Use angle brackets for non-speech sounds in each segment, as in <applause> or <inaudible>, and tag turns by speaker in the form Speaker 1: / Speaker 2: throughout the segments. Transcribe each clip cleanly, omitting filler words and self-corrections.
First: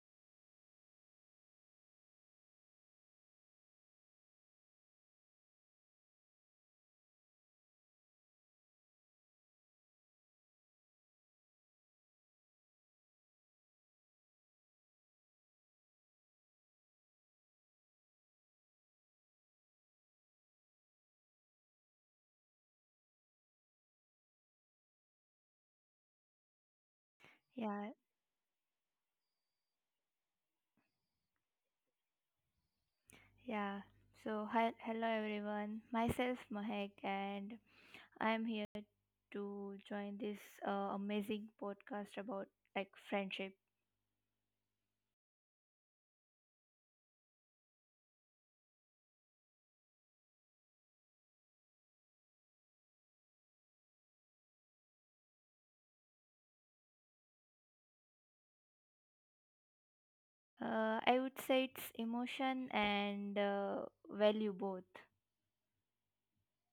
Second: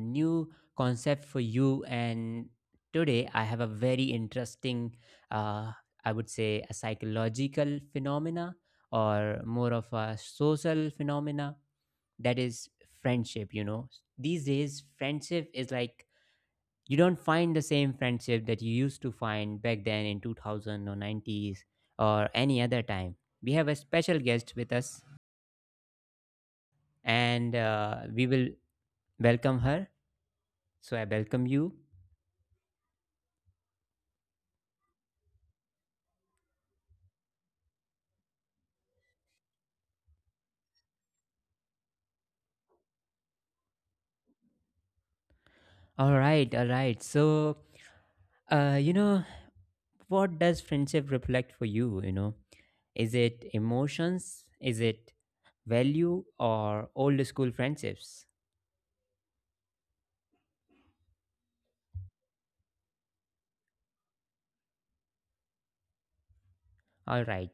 Speaker 1: new concept for you. And today, I have a very interesting, uh, I would say, a psychological phenomena or more of a social phenomena that is friendship. You know, these days, friendship is like you don't find the same friendship that you used to find back then in 2000 or 90s or any other time. We have a special guest with us and
Speaker 2: Yeah,
Speaker 1: we will welcome her. So I welcome you.
Speaker 2: yeah. So, hi, hello everyone. Myself Mahek, and I'm here to join this amazing podcast about like friendship.
Speaker 1: All right, all right. So, you know, what does friendship reflect for you? You know, is it emotions? Is it value or old school friendships?
Speaker 2: I would say it's emotion and value both.
Speaker 1: All right.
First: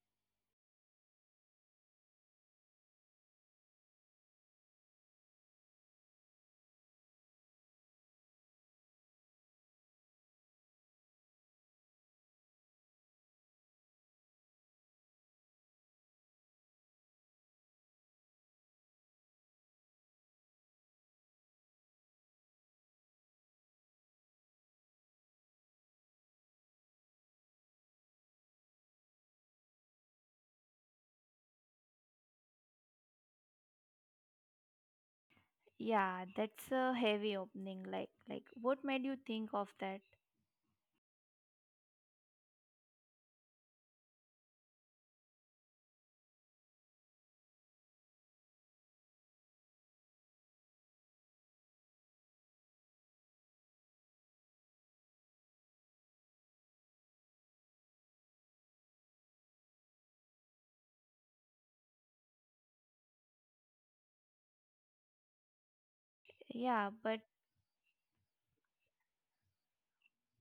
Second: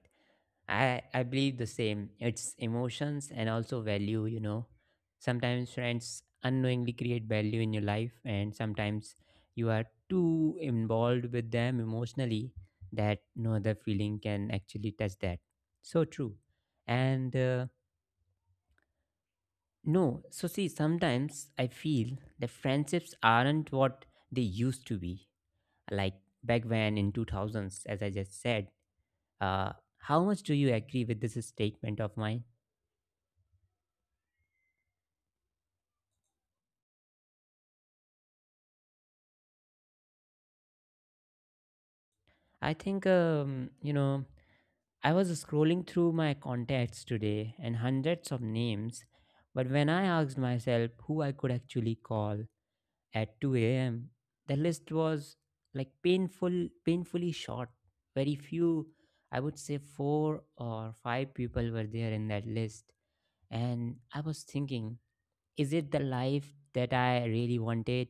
Speaker 1: I believe the same. It's emotions and also value, you know. Sometimes friends unknowingly create value in your life and sometimes you are too involved with them emotionally that no other feeling can actually touch that. So true. And no, so see sometimes I feel the friendships aren't what they used to be. Like back when in 2000s as I just said, uh how much do you agree with this statement of mine?
Speaker 2: Yeah, that's a heavy opening. Like, what made you think of that?
Speaker 1: I think, you know, I was scrolling through my contacts today and hundreds of names, but when I asked myself who I could actually call at 2 a.m., the list was like painful, painfully short. Very few, I would say four or five people were there in that list. And I was thinking,
Speaker 2: Yeah, but
Speaker 1: is it the life that I really wanted?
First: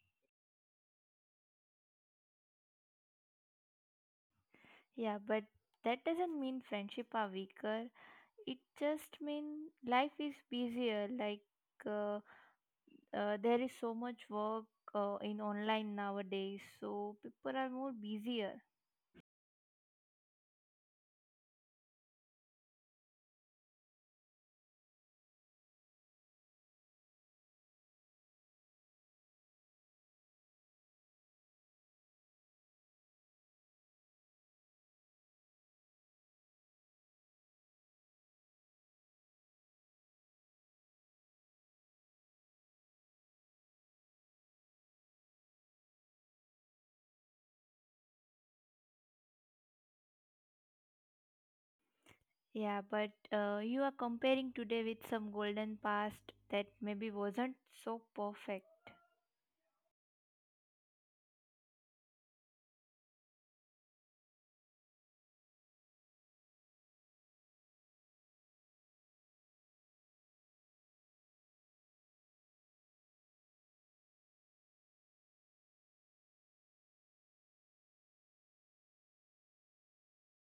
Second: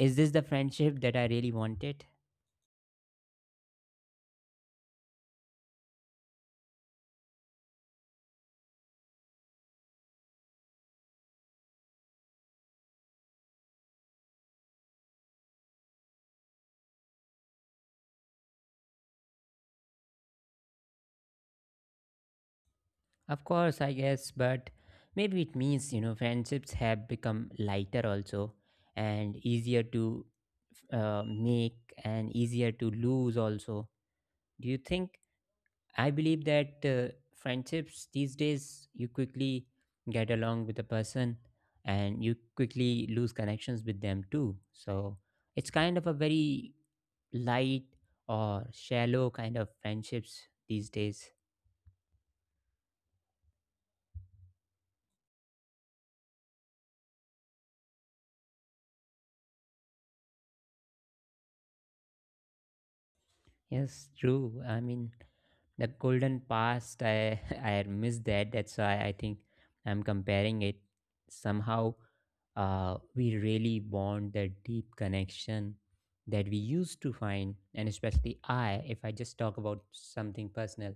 Speaker 1: Is this the friendship that I really wanted?
Speaker 2: yeah, but that doesn't mean friendship are weaker. It just mean life is busier. Like. Uh, there is so much work in online nowadays so people are more busier.
Speaker 1: Of course, I guess, but maybe it means, you know, friendships have become lighter also and easier to make and easier to lose also. Do you think? I believe that friendships these days, you quickly get along with a person and you quickly lose connections with them too. So it's kind of a very light or shallow kind of friendships these days.
Speaker 2: Yeah, but you are comparing today with some golden past that maybe wasn't so perfect.
Speaker 1: Yes, true. I mean, the golden past, I <laughs> I miss that. That's why I think I'm comparing it. Somehow, we really bond that deep connection that we used to find, and especially I, if I just talk about something personal,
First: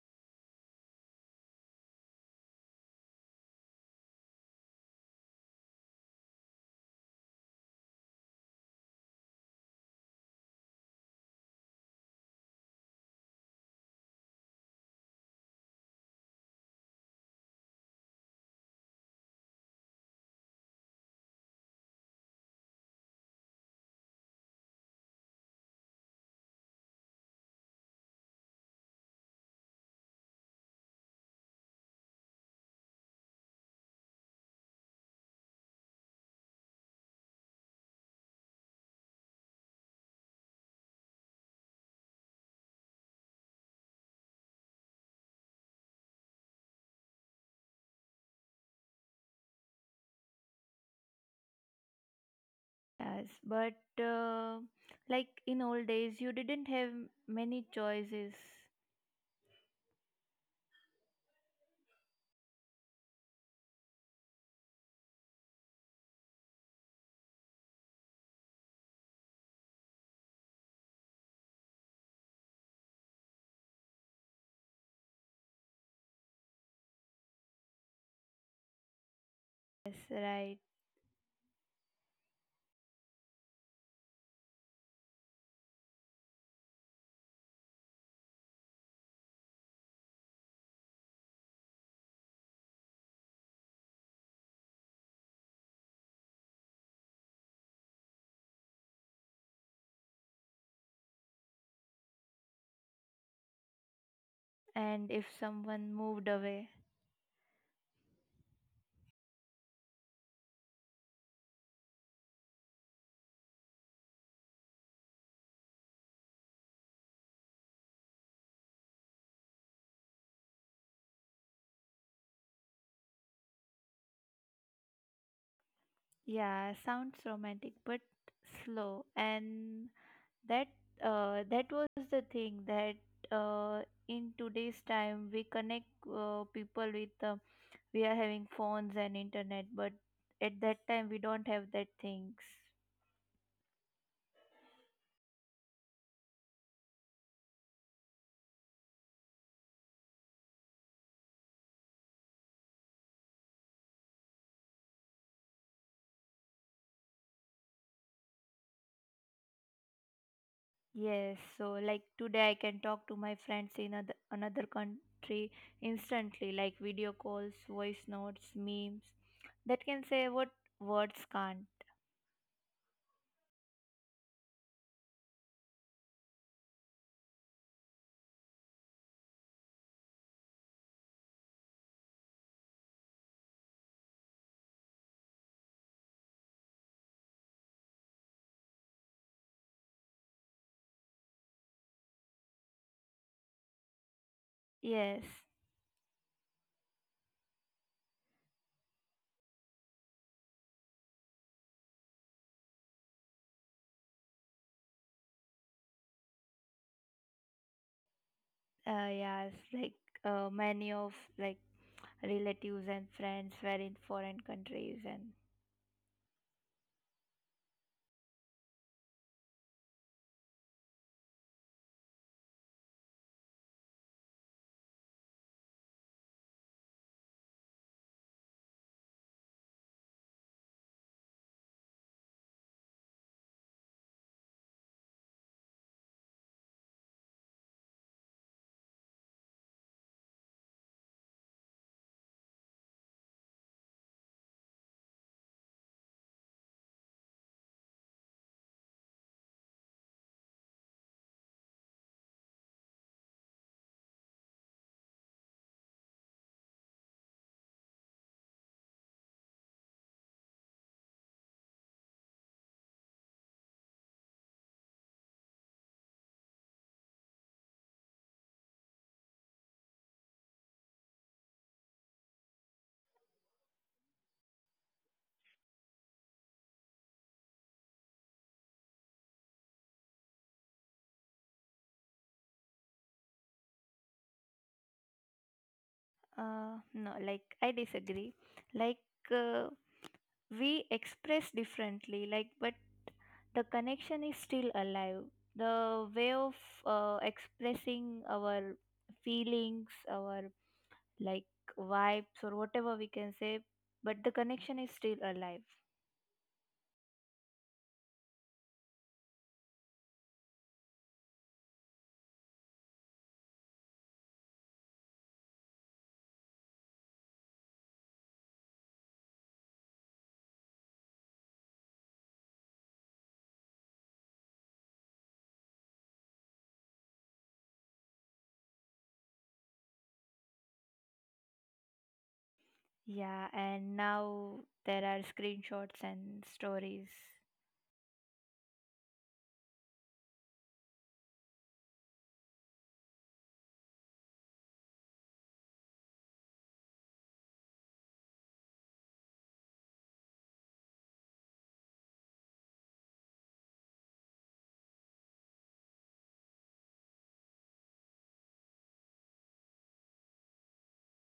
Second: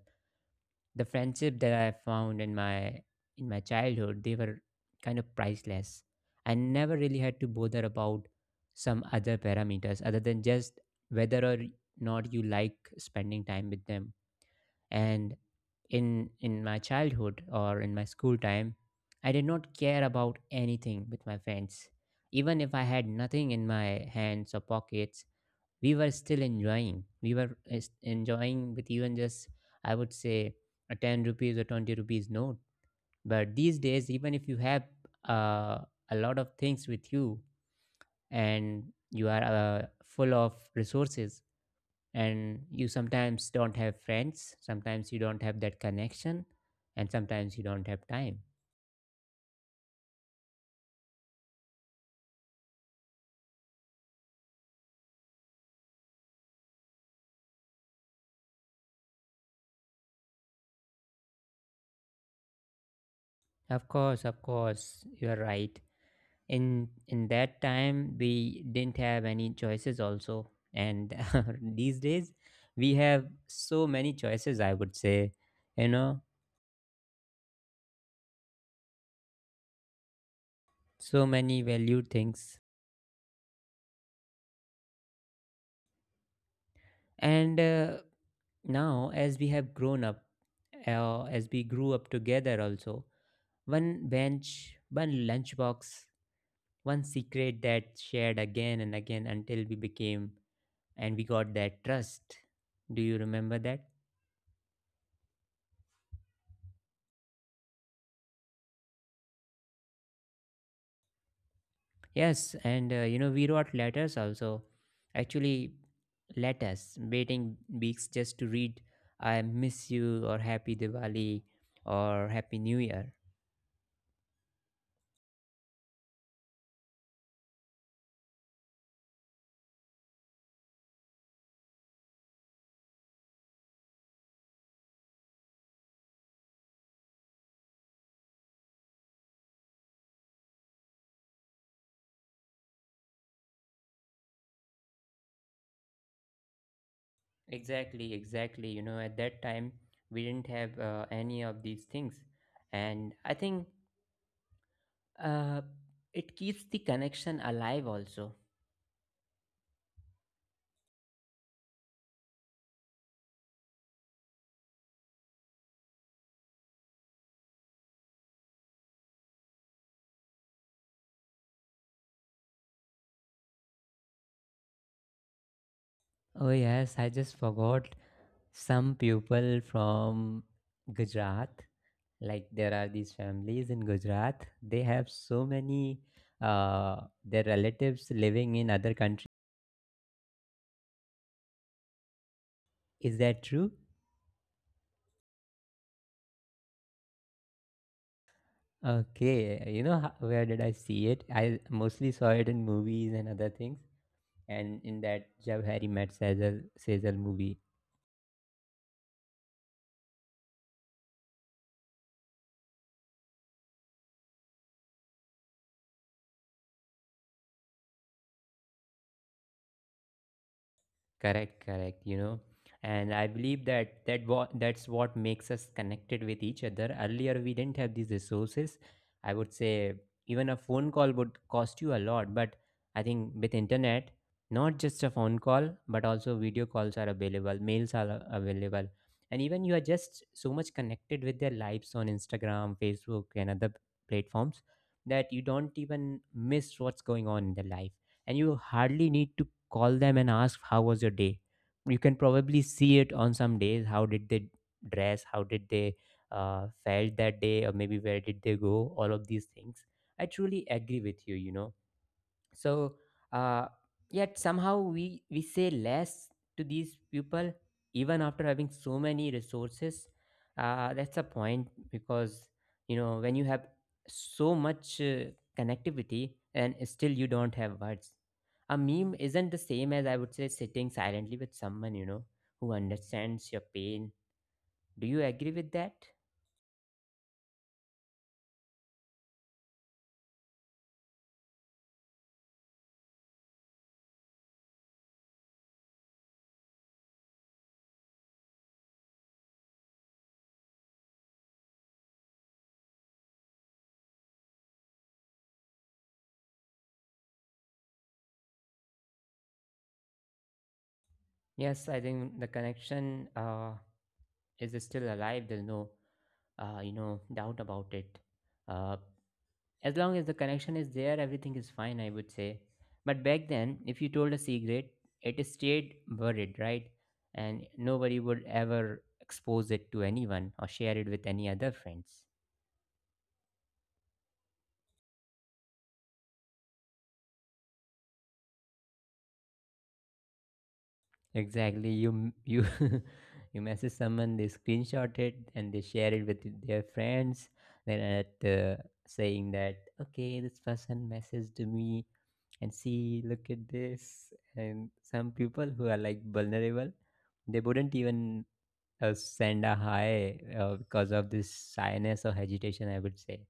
Speaker 1: the friendship that I found in my childhood, they were kind of priceless. I never really had to bother about some other parameters other than just whether or not you like spending time with them. And in my childhood or in my school time, I did not care about anything with my friends. Even if I had nothing in my hands or pockets, we were still enjoying. We were enjoying with even just, I would say, a 10 rupees or 20 rupees note. But these days, even if you have uh, a lot of things with you and you are full of resources, and you sometimes don't have friends, sometimes you don't have that connection, and sometimes you don't have time.
Speaker 2: Yes, but like in old days, you didn't have many choices.
Speaker 1: Of course, you're right. In that time we didn't have any choices also, and <laughs> these days we have so many choices, I would say, you know,
Speaker 2: Yes,
Speaker 1: so many
Speaker 2: right.
Speaker 1: valued things. And now as we have grown up, as we grew up together also, one bench, one lunchbox, one secret that shared again and again until we became and we got that trust. Do you remember that?
Speaker 2: And if someone moved away,
Speaker 1: Yes, and you know, we wrote letters also. Actually, letters, waiting weeks just to read, I miss you, or Happy Diwali, or Happy New Year.
Speaker 2: yeah, sounds romantic, but slow. And that, that was the thing that, uh, in today's time we connect people with, we are having phones and internet, but at that time we don't have that things.
Speaker 1: Exactly, exactly. You know, at that time, we didn't have any of these things. And I think uh, it keeps the connection alive also.
Speaker 2: Yes, so like today I can talk to my friends in other, another country instantly, like video calls, voice notes, memes that can say what words can't.
Speaker 1: Oh, yes, I just forgot. Some people from Gujarat, like there are these families in Gujarat, they have so many their relatives living in other countries. Is that true?
Speaker 2: Yes.
Speaker 1: Okay, you know, where did I see it? I mostly saw it in movies and other things, and in that Jab Harry Met Sejal movie.
Speaker 2: Yes, like many of like relatives and friends were in foreign countries, and
Speaker 1: Correct, correct, you know. And I believe that that what that's what makes us connected with each other. Earlier we didn't have these resources. I would say even a phone call would cost you a lot, but I think with internet, not just a phone call, but also video calls are available, mails are available. And even you are just so much connected with their lives on Instagram, Facebook, and other platforms that you don't even miss what's going on in their life, and you hardly need to call them and ask how was your day. You can probably see it on some days how did they dress, how did they felt that day, or maybe where did they go, all of these things. I truly agree with you, you know. So, uh, yet somehow we say less to these people even after having so many resources. That's a point, because you know when you have so much connectivity and still you don't have words, a meme isn't the same as, I would say, sitting silently with someone, you know, who understands your pain. Do you agree with that?
Speaker 2: no, like I disagree. Like uh, we express differently, like, but the connection is still alive. The way of expressing our feelings, our like vibes or whatever we can say, but the connection is still alive.
Speaker 1: Yes, I think the connection is still alive. There's no you know, doubt about it. uh, as long as the connection is there, everything is fine, I would say. But back then, if you told a secret, it stayed buried, right? And nobody would ever expose it to anyone or share it with any other friends.
Speaker 2: Yeah, and now there are screenshots and stories.
Speaker 1: Exactly. You <laughs> you message someone, they screenshot it and they share it with their friends. Then at saying that, okay, this person messaged me, and see, look at this. And some people who are like vulnerable, they wouldn't even send a hi, because of this shyness or hesitation, I would say.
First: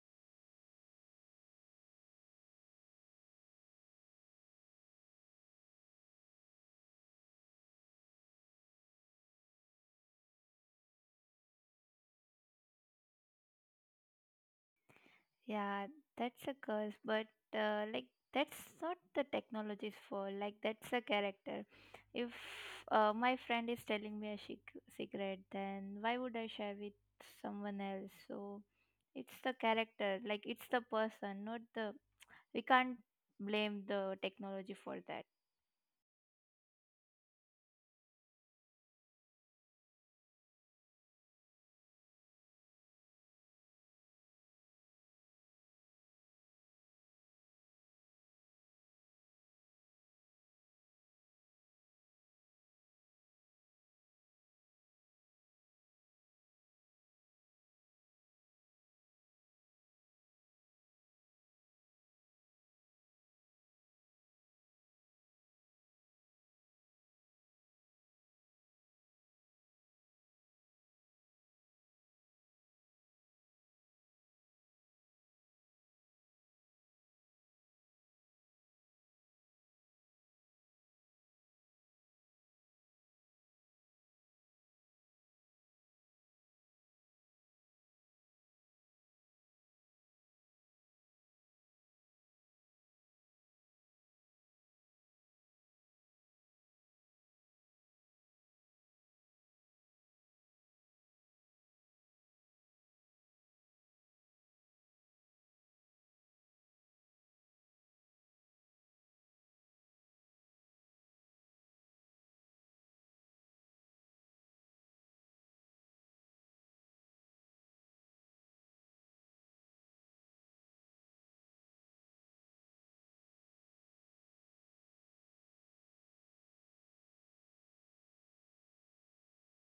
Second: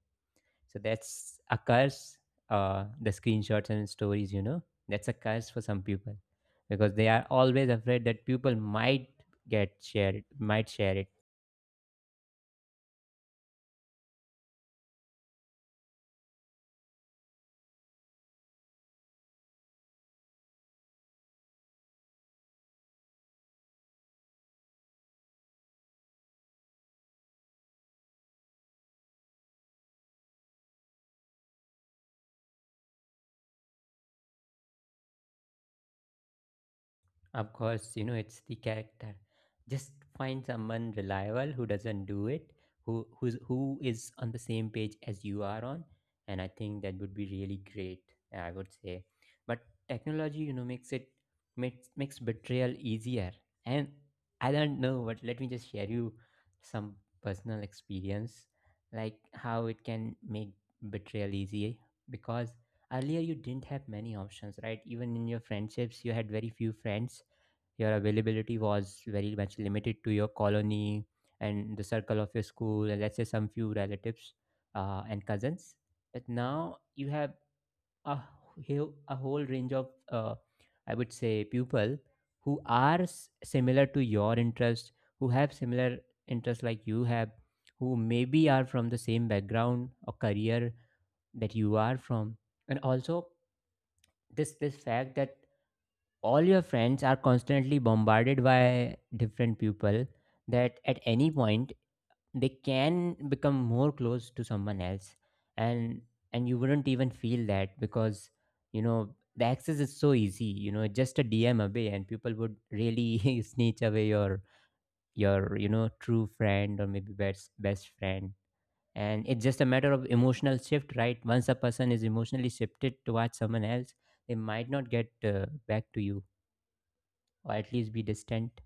Speaker 1: So that's a curse. The screenshots and stories, you know, that's a curse for some people because they are always afraid that people might get shared, might share it.
Speaker 2: Yeah, that's a curse, but like that's not the technology's fault. Like that's a character. If my friend is telling me a secret, then why would I share with someone else? So it's the character, like it's the person, not the. We can't blame the technology for that.
Speaker 1: Of course, you know, it's the character. Just find someone reliable who doesn't do it, who is on the same page as you are on, and I think that would be really great, I would say. But technology, you know, makes betrayal easier. And I don't know, but let me just share you some personal experience, like how it can make betrayal easy, because earlier you didn't have many options, right? Even in your friendships, you had very few friends. Your availability was very much limited to your colony and the circle of your school and, let's say, some few relatives and cousins. But now you have a a whole range of, I would say, people who are similar to your interest, who have similar interests like you have, who maybe are from the same background or career that you are from. And also, this fact that all your friends are constantly bombarded by different people, that at any point they can become more close to someone else, and you wouldn't even feel that, because you know the access is so easy, you know, just a DM away, and people would really <laughs> snitch away your you know, true friend or maybe best friend. And it's just a matter of emotional shift, right? Once a person is emotionally shifted towards someone else, they might not get back to you, or at least be distant.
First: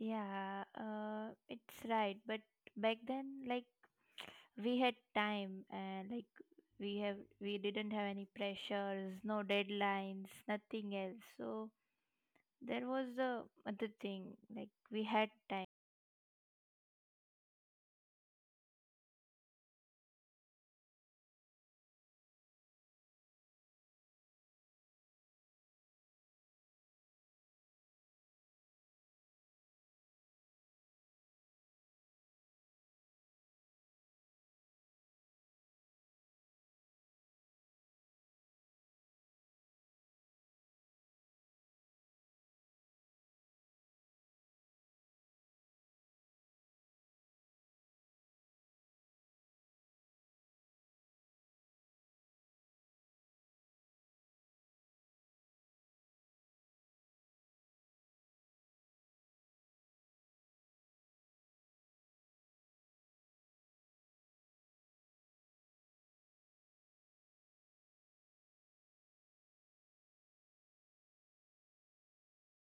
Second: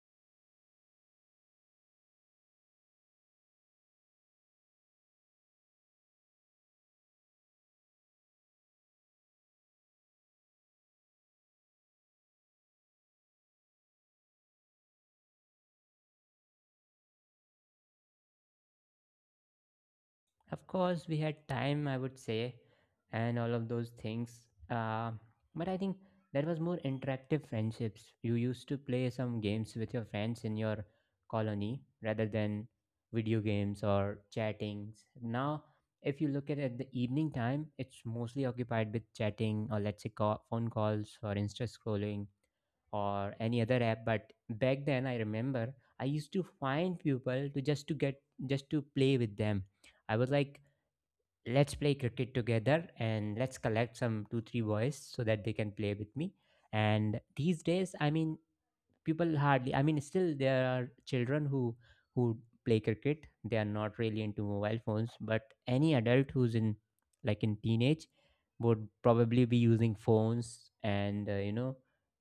Speaker 2: Yeah, it's right. But back then, like we had time and like we have we didn't have any pressures, no deadlines, nothing else. So there was the other thing, like we had time.
Speaker 1: Of course, we had time, I would say, and all of those things. But I think there was more interactive friendships. You used to play some games with your friends in your colony rather than video games or chattings. Now, if you look at it at the evening time, it's mostly occupied with chatting or, let's say, call, phone calls or Insta scrolling or any other app. But back then, I remember I used to find people to just to play with them. I was like, let's play cricket together, and let's collect some 2-3 boys so that they can play with me. And these days, I mean, people hardly, I mean, still there are children who who play cricket, they are not really into mobile phones, but any adult who's in, like, in teenage would probably be using phones. And you know,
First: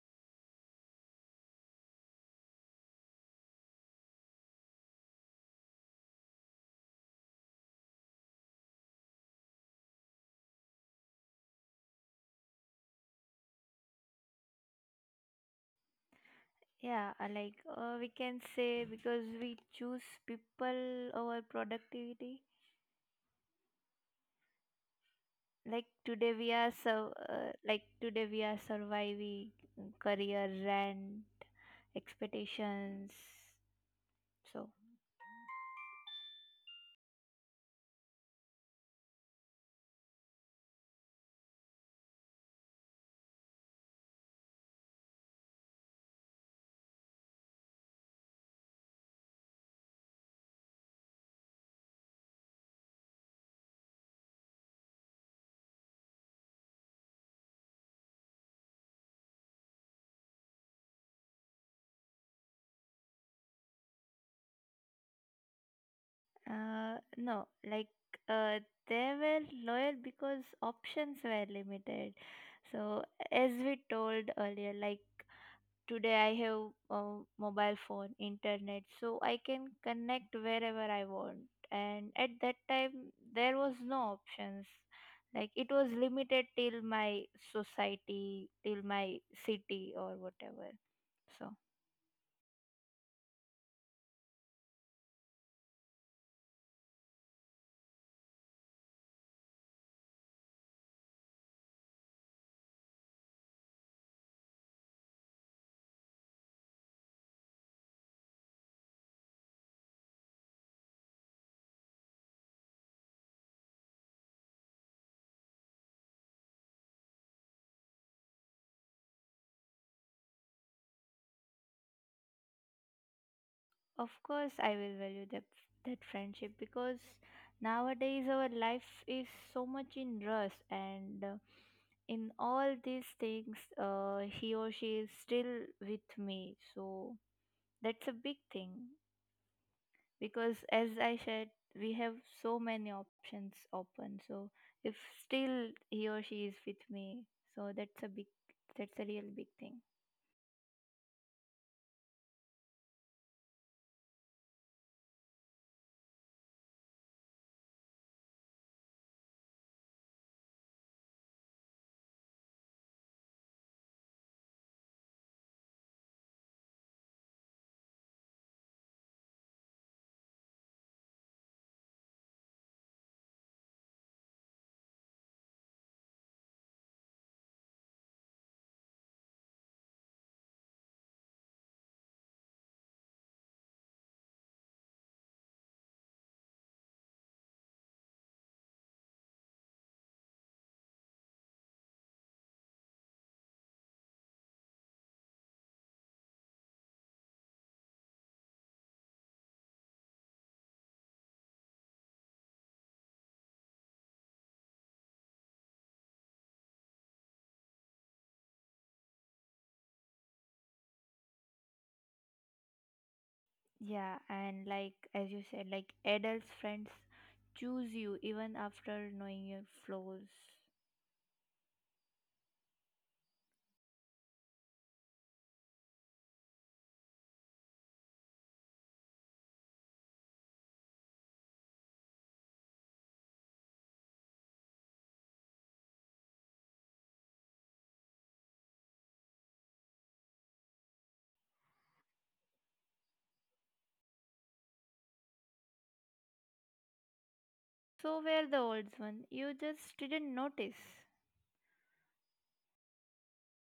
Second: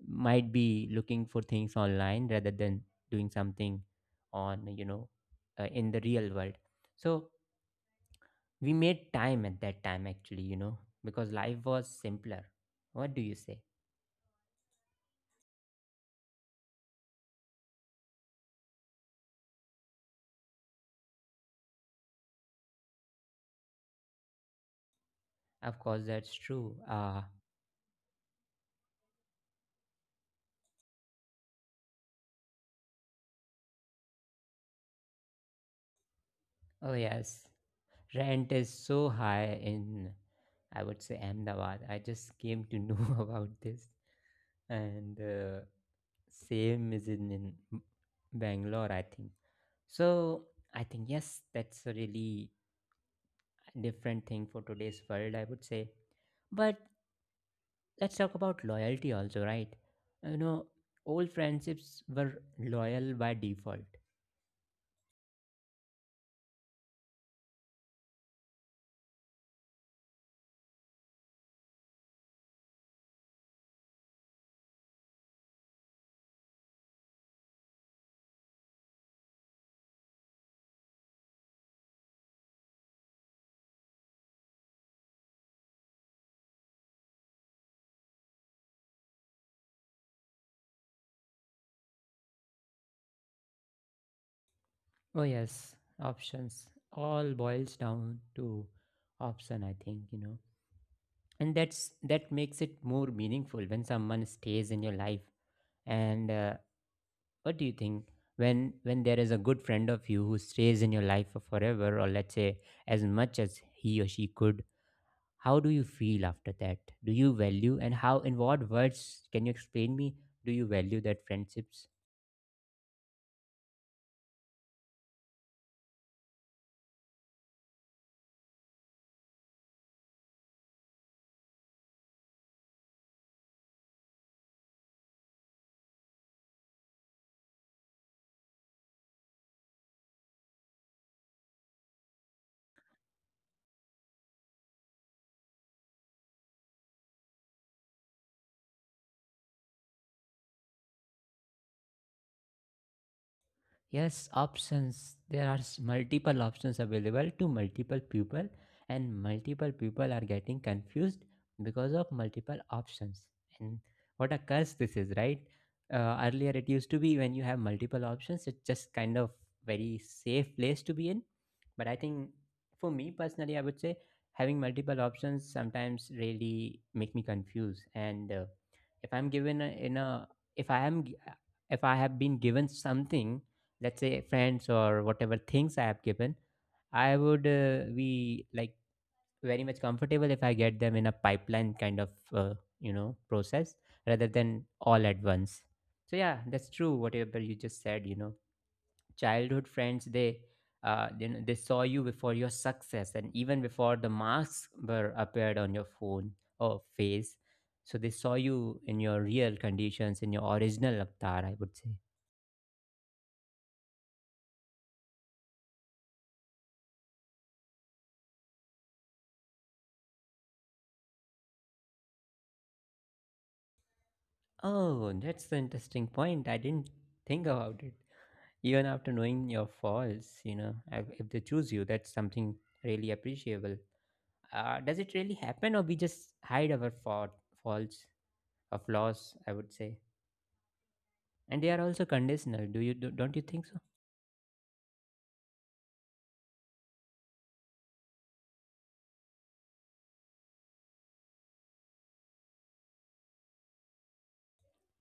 Speaker 1: might be looking for things online rather than doing something on, you know, in the real world. So we made time at that time, actually, you know, because life was simpler. What do you say?
Speaker 2: Yeah, like we can say because we choose people over productivity.
Speaker 1: Of course,
Speaker 2: Like
Speaker 1: that's
Speaker 2: today
Speaker 1: true,
Speaker 2: we are
Speaker 1: ah.
Speaker 2: so like today we are surviving career, rent, expectations, so.
Speaker 1: Oh yes, rent is so high in, I would say, Ahmedabad. I just came to know <laughs> about this, and same is in, Bangalore, I think. So I think yes, that's a really different thing for today's world, I would say. But let's talk about loyalty also, right? You know, old friendships were loyal by default.
Speaker 2: No, like uh, they were loyal because options were limited. So, as we told earlier, like today I have a mobile phone, internet, so I can connect wherever I want. And at that time, there was no options. Like it was limited till my society, till my city, or whatever. So.
Speaker 1: Oh yes, options. All boils down to option, I think. And that makes it more meaningful when someone stays in your life, and what do you think, when there is a good friend of you who stays in your life for forever, or let's say, as much as he or she could? How do you feel after that? Do you value? And how, in what words, can you explain me, do you value that friendships?
Speaker 2: Of course, I will value that friendship because nowadays our life is so much in rush, and in all these things, he or she is still with me. So that's a big thing because, as I said, we have so many options open. So if still he or she is with me, so that's a big, that's a real big thing.
Speaker 1: Yes, options. There are multiple options available to multiple people, and multiple people are getting confused because of multiple options. And what a curse this is, right? Earlier, it used to be when you have multiple options, it's just kind of very safe place to be in. But I think, for me personally, I would say having multiple options sometimes really make me confused. And if I'm given a, in a if I am gi- if I have been given something, let's say friends or whatever things I have given, I would be like very much comfortable if I get them in a pipeline kind of process rather than all at once. So yeah, that's true, whatever you just said. Childhood friends, they saw you before your success and even before the marks were appeared on your phone or face. So they saw you in your real conditions, in your original avatar, I would say.
Speaker 2: Yeah, and like as you said, like adults friends choose you even after knowing your flaws.
Speaker 1: Oh, that's the interesting point. I didn't think about it. Even after knowing your faults, you know, if they choose you, that's something really appreciable. Does it really happen, or we just hide our faults or flaws, I would say? And they are also conditional. Don't you think so?
Speaker 2: So were the old one. You just didn't notice.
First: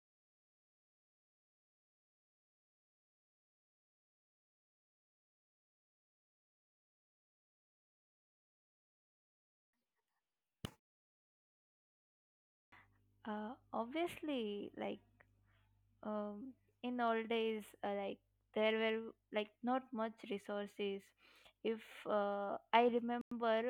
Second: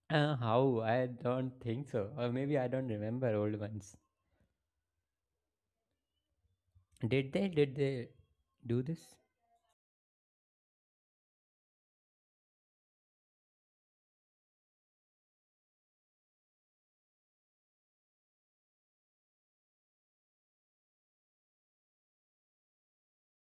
Speaker 1: How, I don't think so, or maybe I don't remember old ones. Did they? Did they do this?
Speaker 2: Obviously, like um, in old days, like there were like not much resources. If I remember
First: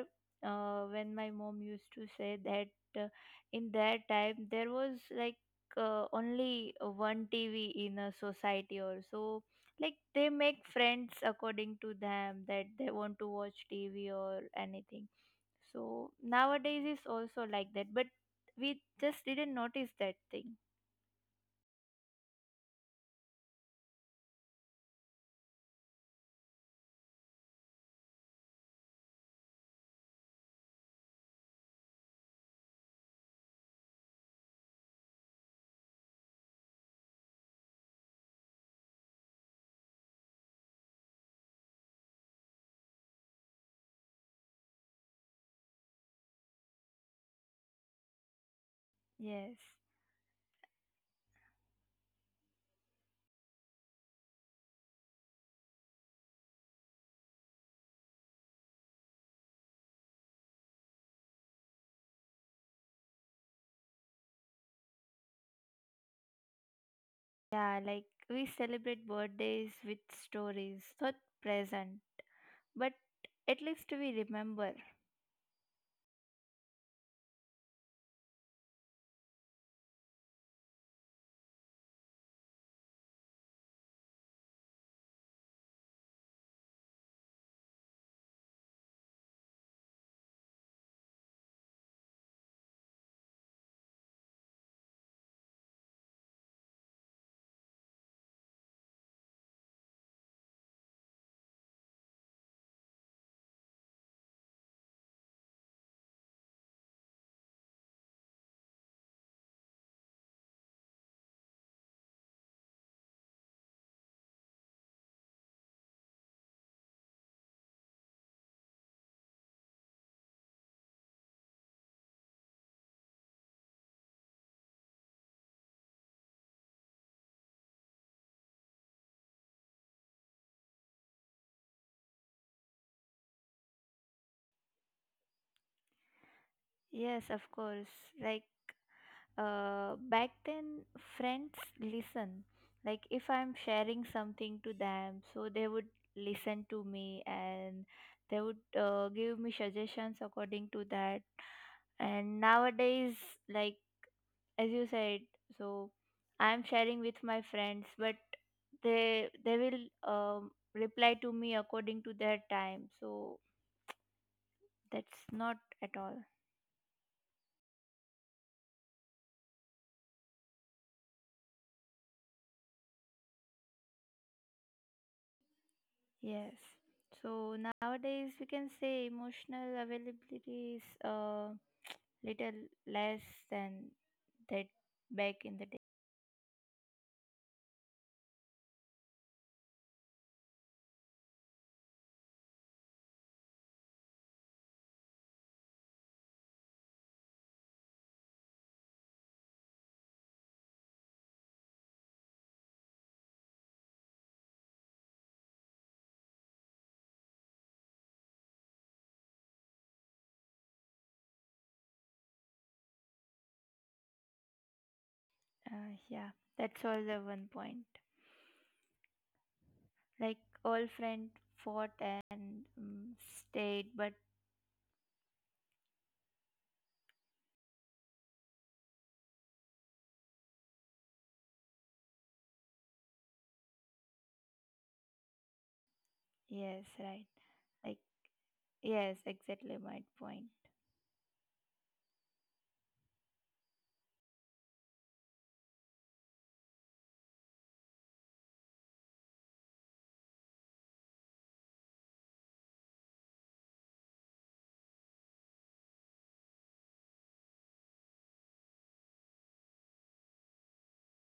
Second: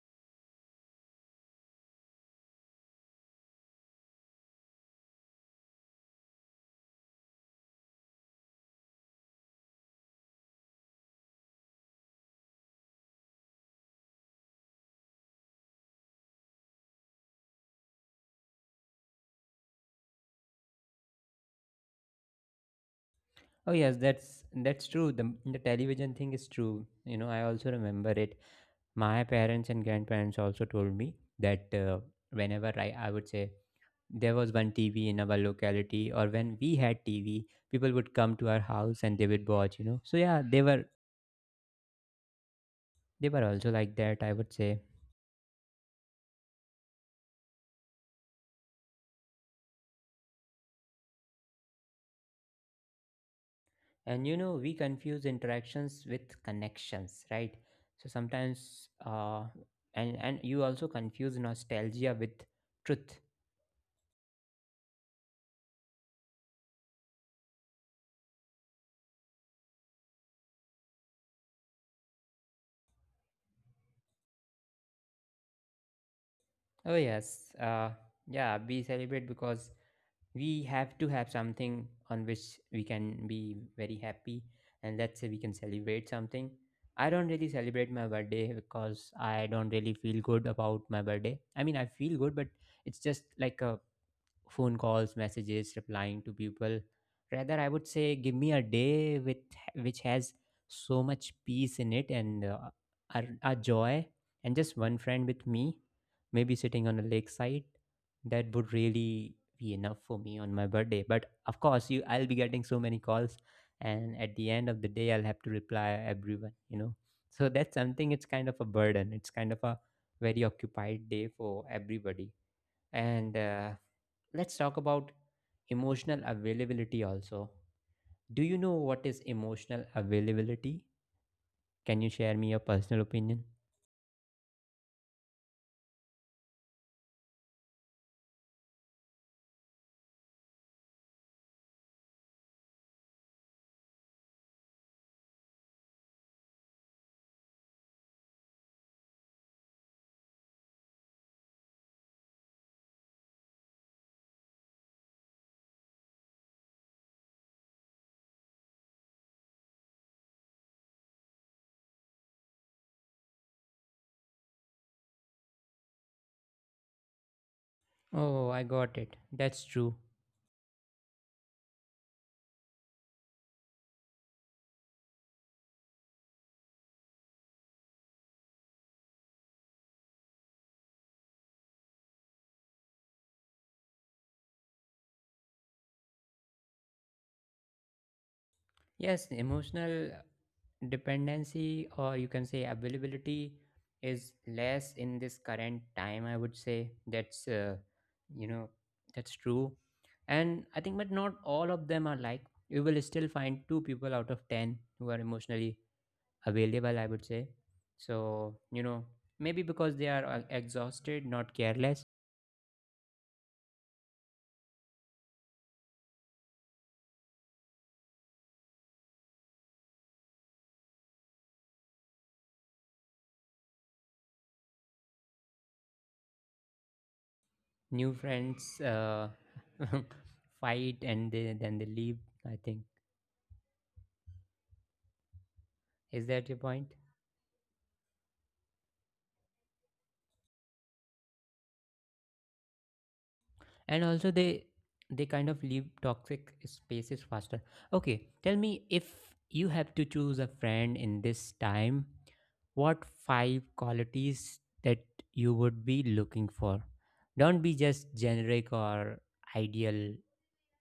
Speaker 2: when my mom used to say that in that time there was like only one TV in a society or so, like they make friends according to them that they want to watch TV or anything. So nowadays is also like that, but we just didn't notice that thing.
Speaker 1: Oh yes, that's true. The television thing is true. You know, I also remember it. My parents and grandparents also told me that whenever I would say, there was one TV in our locality, or when we had TV, people would come to our house and they would watch. So yeah, they were also like that, I would say.
Speaker 2: Yes.
Speaker 1: And you know, we confuse interactions with connections, right? So sometimes, and you also confuse nostalgia with truth.
Speaker 2: Yeah, like we celebrate birthdays with stories, not present, but at least we remember.
Speaker 1: Oh yes, yeah, we celebrate because we have to have something on which we can be very happy, and let's say, we can celebrate something. I don't really celebrate my birthday because I don't really feel good about my birthday. I mean, I feel good, but it's just like a phone calls, messages, replying to people. Rather, I would say, give me a day with which has so much peace in it, and a joy, and just one friend with me, maybe sitting on a lakeside. That would really be enough for me on my birthday. But of course, I'll be getting so many calls, and at the end of the day, I'll have to reply everyone. So that's something. It's kind of a burden. It's kind of a very occupied day for everybody. And uh, Let's talk about emotional availability also. Do you know what is emotional availability? Can you share me your personal opinion?
Speaker 2: Yes, of course. Like back then, friends listen. Like if I'm sharing something to them, so they would listen to me and they would give me suggestions according to that. And nowadays, like as you said, so I'm sharing with my friends, but they will reply to me according to their time, so that's not at all.
Speaker 1: Oh, I got it. That's true.
Speaker 2: Yes, so nowadays we can say emotional availability is uh, little less than that back in the day.
Speaker 1: Yes, emotional dependency, or you can say availability, is less in this current time. I would say you know, that's true. And I think, but not all of them are like. You will still find two people out of ten who are emotionally available, I would say. So, maybe because they are exhausted, not careless.
Speaker 2: Uh, yeah, that's all the one point. Like all friend fought and stayed, but
Speaker 1: New friends <laughs> fight and then they leave, I think. Is that
Speaker 2: yes,
Speaker 1: your
Speaker 2: right,
Speaker 1: point?
Speaker 2: like yes, exactly my point.
Speaker 1: And also, they kind of leave toxic spaces faster. Okay, tell me, if you have to choose a friend in this time, what five qualities that you would be looking for? Don't be just generic or ideal.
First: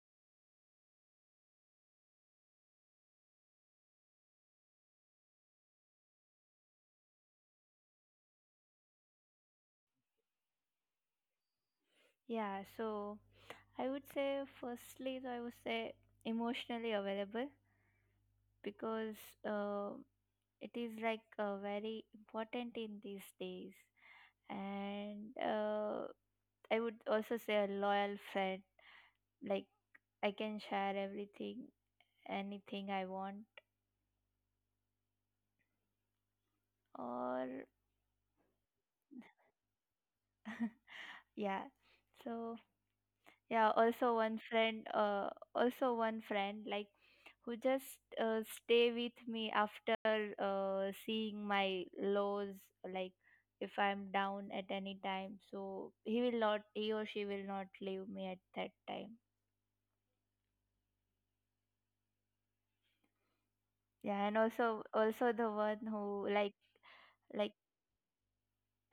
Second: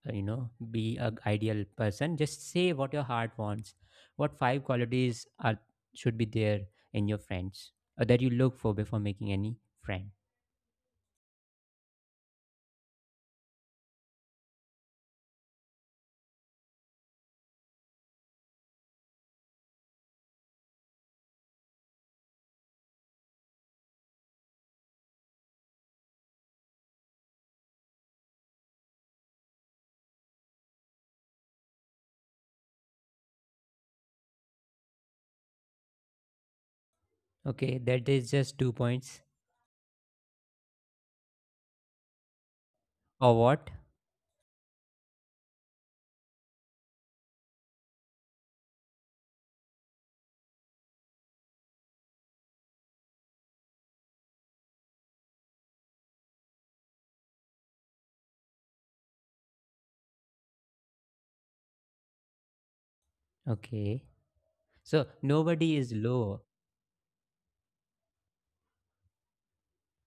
Speaker 1: Be a ideal person. Just say what your heart wants. What five qualities are should be there in your friends, or that you look for before making any friend?
Speaker 2: Yeah, so I would say, firstly, so I would say emotionally available, because uh, it is like very important in these days. And I would also say a loyal friend, like I can share everything, anything I want,
Speaker 1: Okay, that is just two
Speaker 2: or
Speaker 1: points,
Speaker 2: yeah.
Speaker 1: or
Speaker 2: So
Speaker 1: what?
Speaker 2: yeah, also one friend, like who just stay with me after seeing my lows. Like if I'm down at any time, so he will not, he or she will not leave me at that time.
Speaker 1: Okay, so
Speaker 2: Yeah, and
Speaker 1: nobody is
Speaker 2: also,
Speaker 1: low?
Speaker 2: also the one who like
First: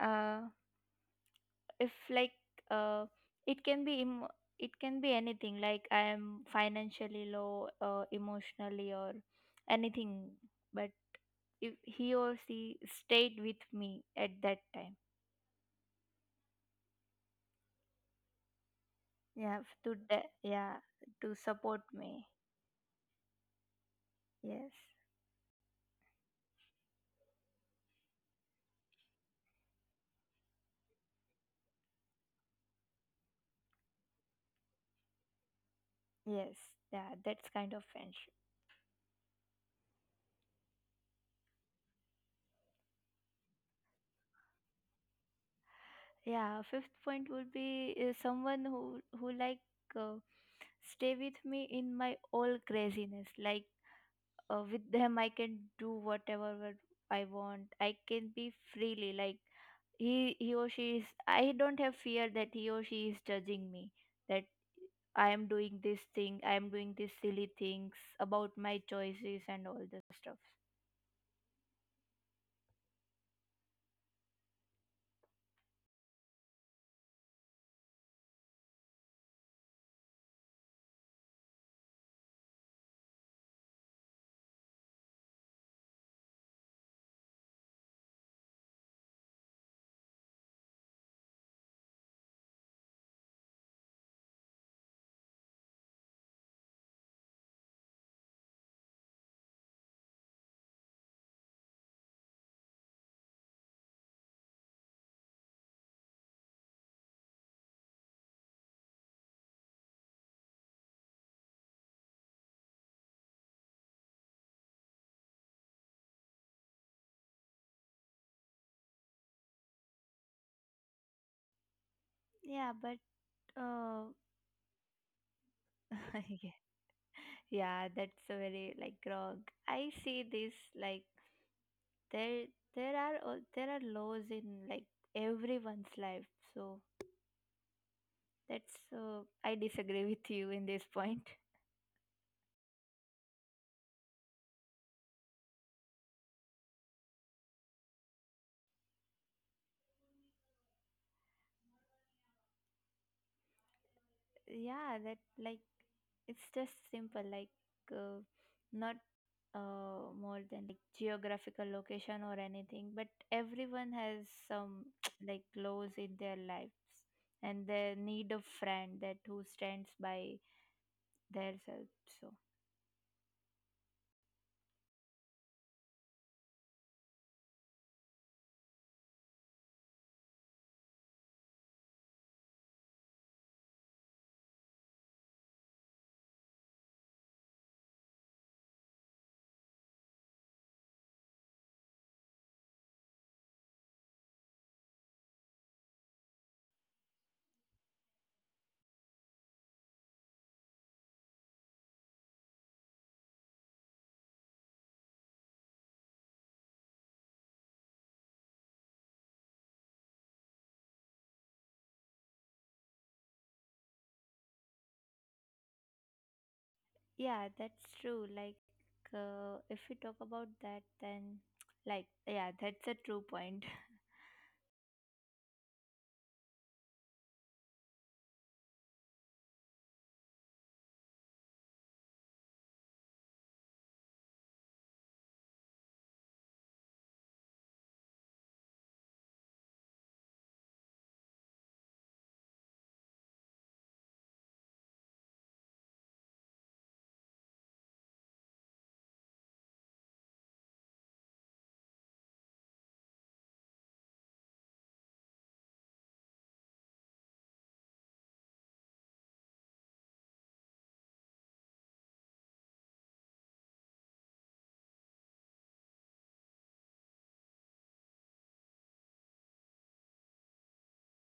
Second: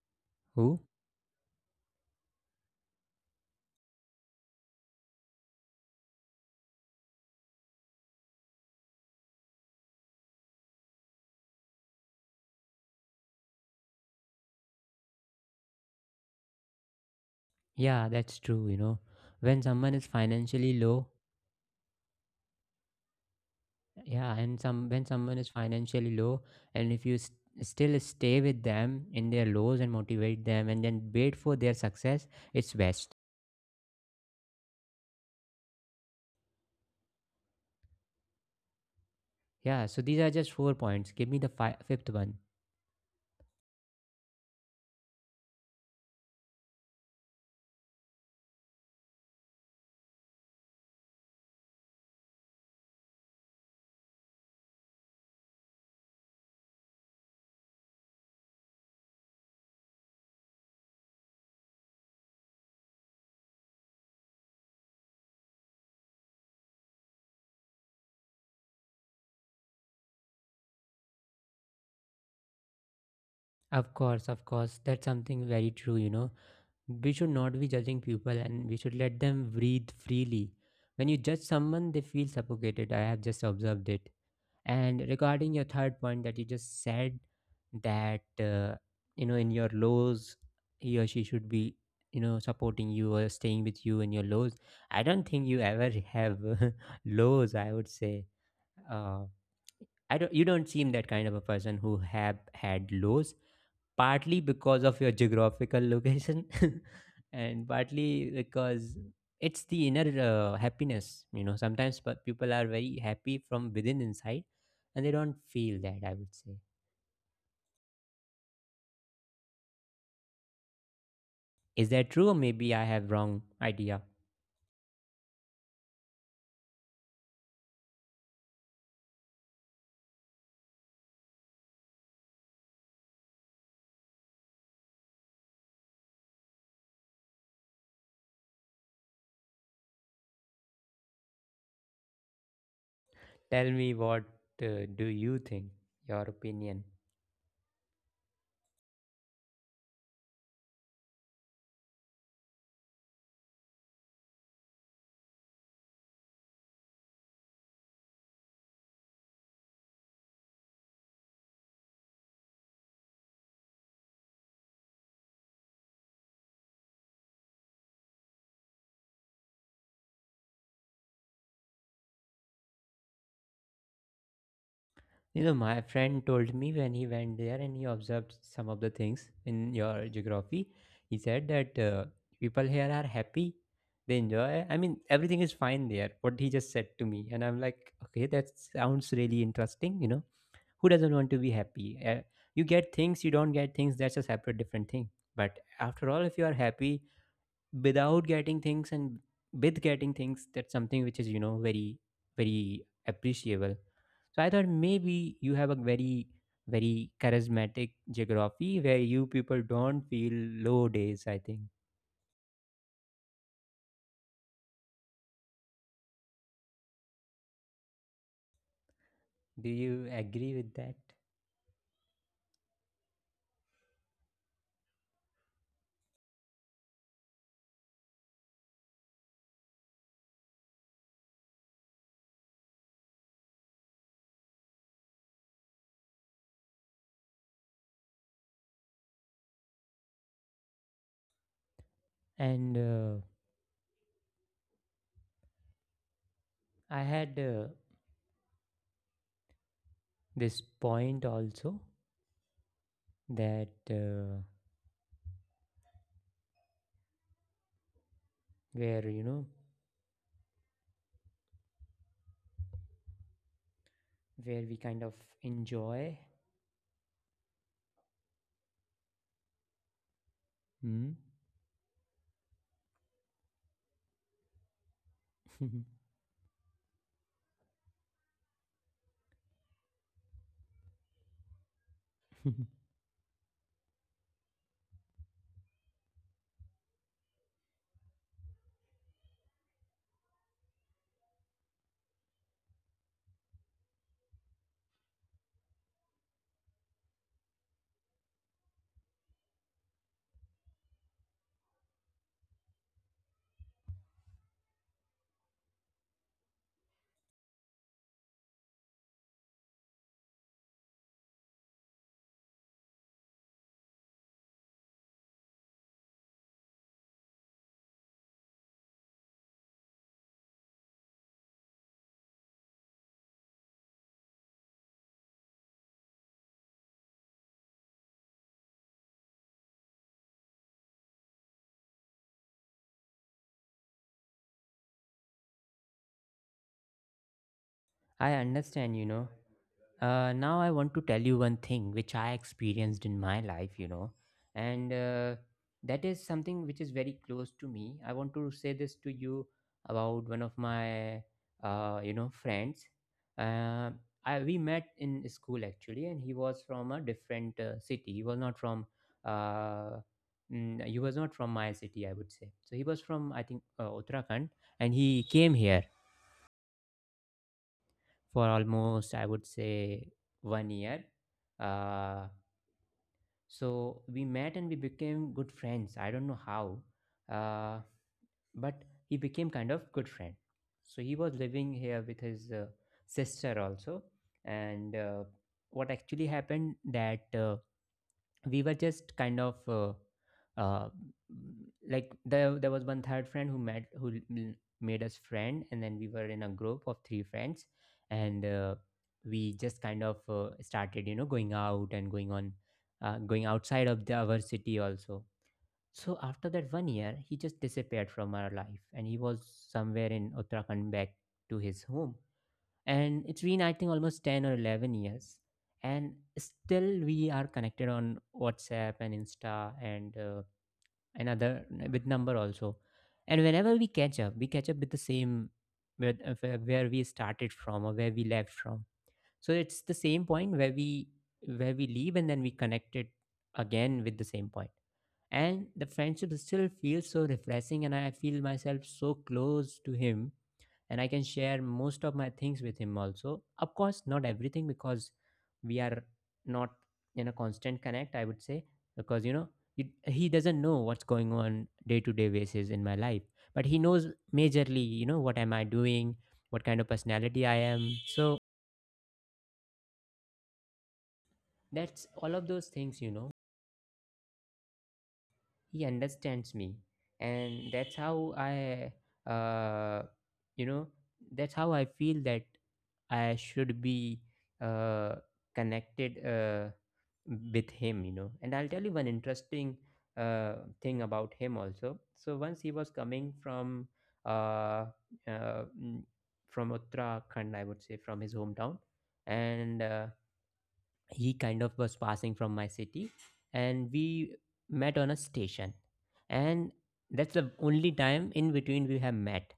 Speaker 2: uh
Speaker 1: Who?
Speaker 2: if like uh it can be it can be anything, like I am financially low, emotionally or anything, but if he or she stayed with me at that time,
Speaker 1: Yeah, that's true you know
Speaker 2: yeah,
Speaker 1: when someone is
Speaker 2: yeah,
Speaker 1: financially low.
Speaker 2: to support me.
Speaker 1: Yeah,
Speaker 2: Yes.
Speaker 1: and some when someone is financially low, and if you s still stay with them in their lows and motivate them and then wait for their success, it's best.
Speaker 2: Yes, yeah, that's kind of friendship.
Speaker 1: Yeah, so these are just four points. Give me the fifth one.
Speaker 2: Yeah, fifth point would be someone who like uh, stay with me in my all craziness. Like with them I can do whatever what I want, I can be freely, like he or she is, I don't have fear that he or she is judging me, that I am doing this thing, I am doing these silly things about my choices and all the stuff.
Speaker 1: Of course, of course. That's something very true. We should not be judging people, and we should let them breathe freely. When you judge someone, they feel suffocated. I have just observed it. And regarding your third point that you just said, that, in your lows, he or she should be supporting you or staying with you in your lows. I don't think you ever have <laughs> lows, I would say. Uh, I don't, you don't seem that kind of a person who have had lows, partly because of your geographical location, <laughs> and partly because it's the inner happiness. Sometimes people are very happy from within inside, and they don't feel that, I would say. Is that true, or
Speaker 2: Yeah, but
Speaker 1: maybe I have wrong
Speaker 2: uh,
Speaker 1: idea?
Speaker 2: <laughs> yeah, yeah, that's a very like wrong. I see this, like there, there are laws in like everyone's life, so that's I disagree with you in this point.
Speaker 1: Tell me what do you think? Your opinion.
Speaker 2: Yeah, that, like it's just simple, like uh, not more than like geographical location or anything, but everyone has some <tsk> like lows in their lives, and they need a friend that who stands by their self. So
Speaker 1: My friend told me when he went there and he observed some of the things in your geography. He said that people here are happy, they enjoy. I mean, everything is fine there. What he just said to me, and I'm like, okay, that sounds really interesting. Who doesn't want to be happy? You get things, you don't get things. That's a separate, different thing. But after all, if you are happy, without getting things and with getting things, that's something which is very very appreciable. So I thought maybe you have a very very charismatic geography, where you people don't feel low days, I think.
Speaker 2: yeah, that's true. Like if we
Speaker 1: Do
Speaker 2: talk
Speaker 1: you
Speaker 2: about that,
Speaker 1: agree with that?
Speaker 2: then <tsk> like yeah, that's a true point <laughs>
Speaker 1: And I had this point also, that where you know where we kind of enjoy. Hmm. <laughs> I understand. Now I want to tell you one thing which I experienced in my life, and that is something which is very close to me. I want to say this to you about one of my friends. Uh, I we met in school actually, and he was from a different city. Uh, he was not from my city, I would say. So he was from, I think, Uttarakhand, and he came here for almost, I would say, one year. Uh, so we met and we became good friends. I don't know how, uh, but he became kind of good friend. So he was living here with his sister also, and what actually happened that. We were just kind of uh, like there was one third friend who made us friend, and then we were in a group of three friends. And we just kind of started going out and going on, going outside of our city also. So after that one year, he just disappeared from our life, and he was somewhere in Uttarakhand, back to his home. And it's been, I think, almost 10 or 11 years, and still we are connected on WhatsApp and Insta, and another with number also. And whenever we catch up, we catch up with the same with, where we started from, or where we left from. So it's the same point where we leave, and then we connect it again with the same point. And the friendship still feels so refreshing, and I feel myself so close to him. And I can share most of my things with him also. Of course, not everything, because we are not in a constant connect, I would say, because he doesn't know what's going on day to day basis in my life, but he knows majorly, what am I doing, what kind of personality I am. So that's all of those things. He understands me, and that's how I uh, you know that's how I feel that I should be uh, connected with him. And I'll tell you one interesting uh, thing about him also. So once he was coming uh, uh, mm, from Uttarakhand, I would say, from his hometown, and he kind of was passing from my city, and we met on a station. And that's the only time in between we have met.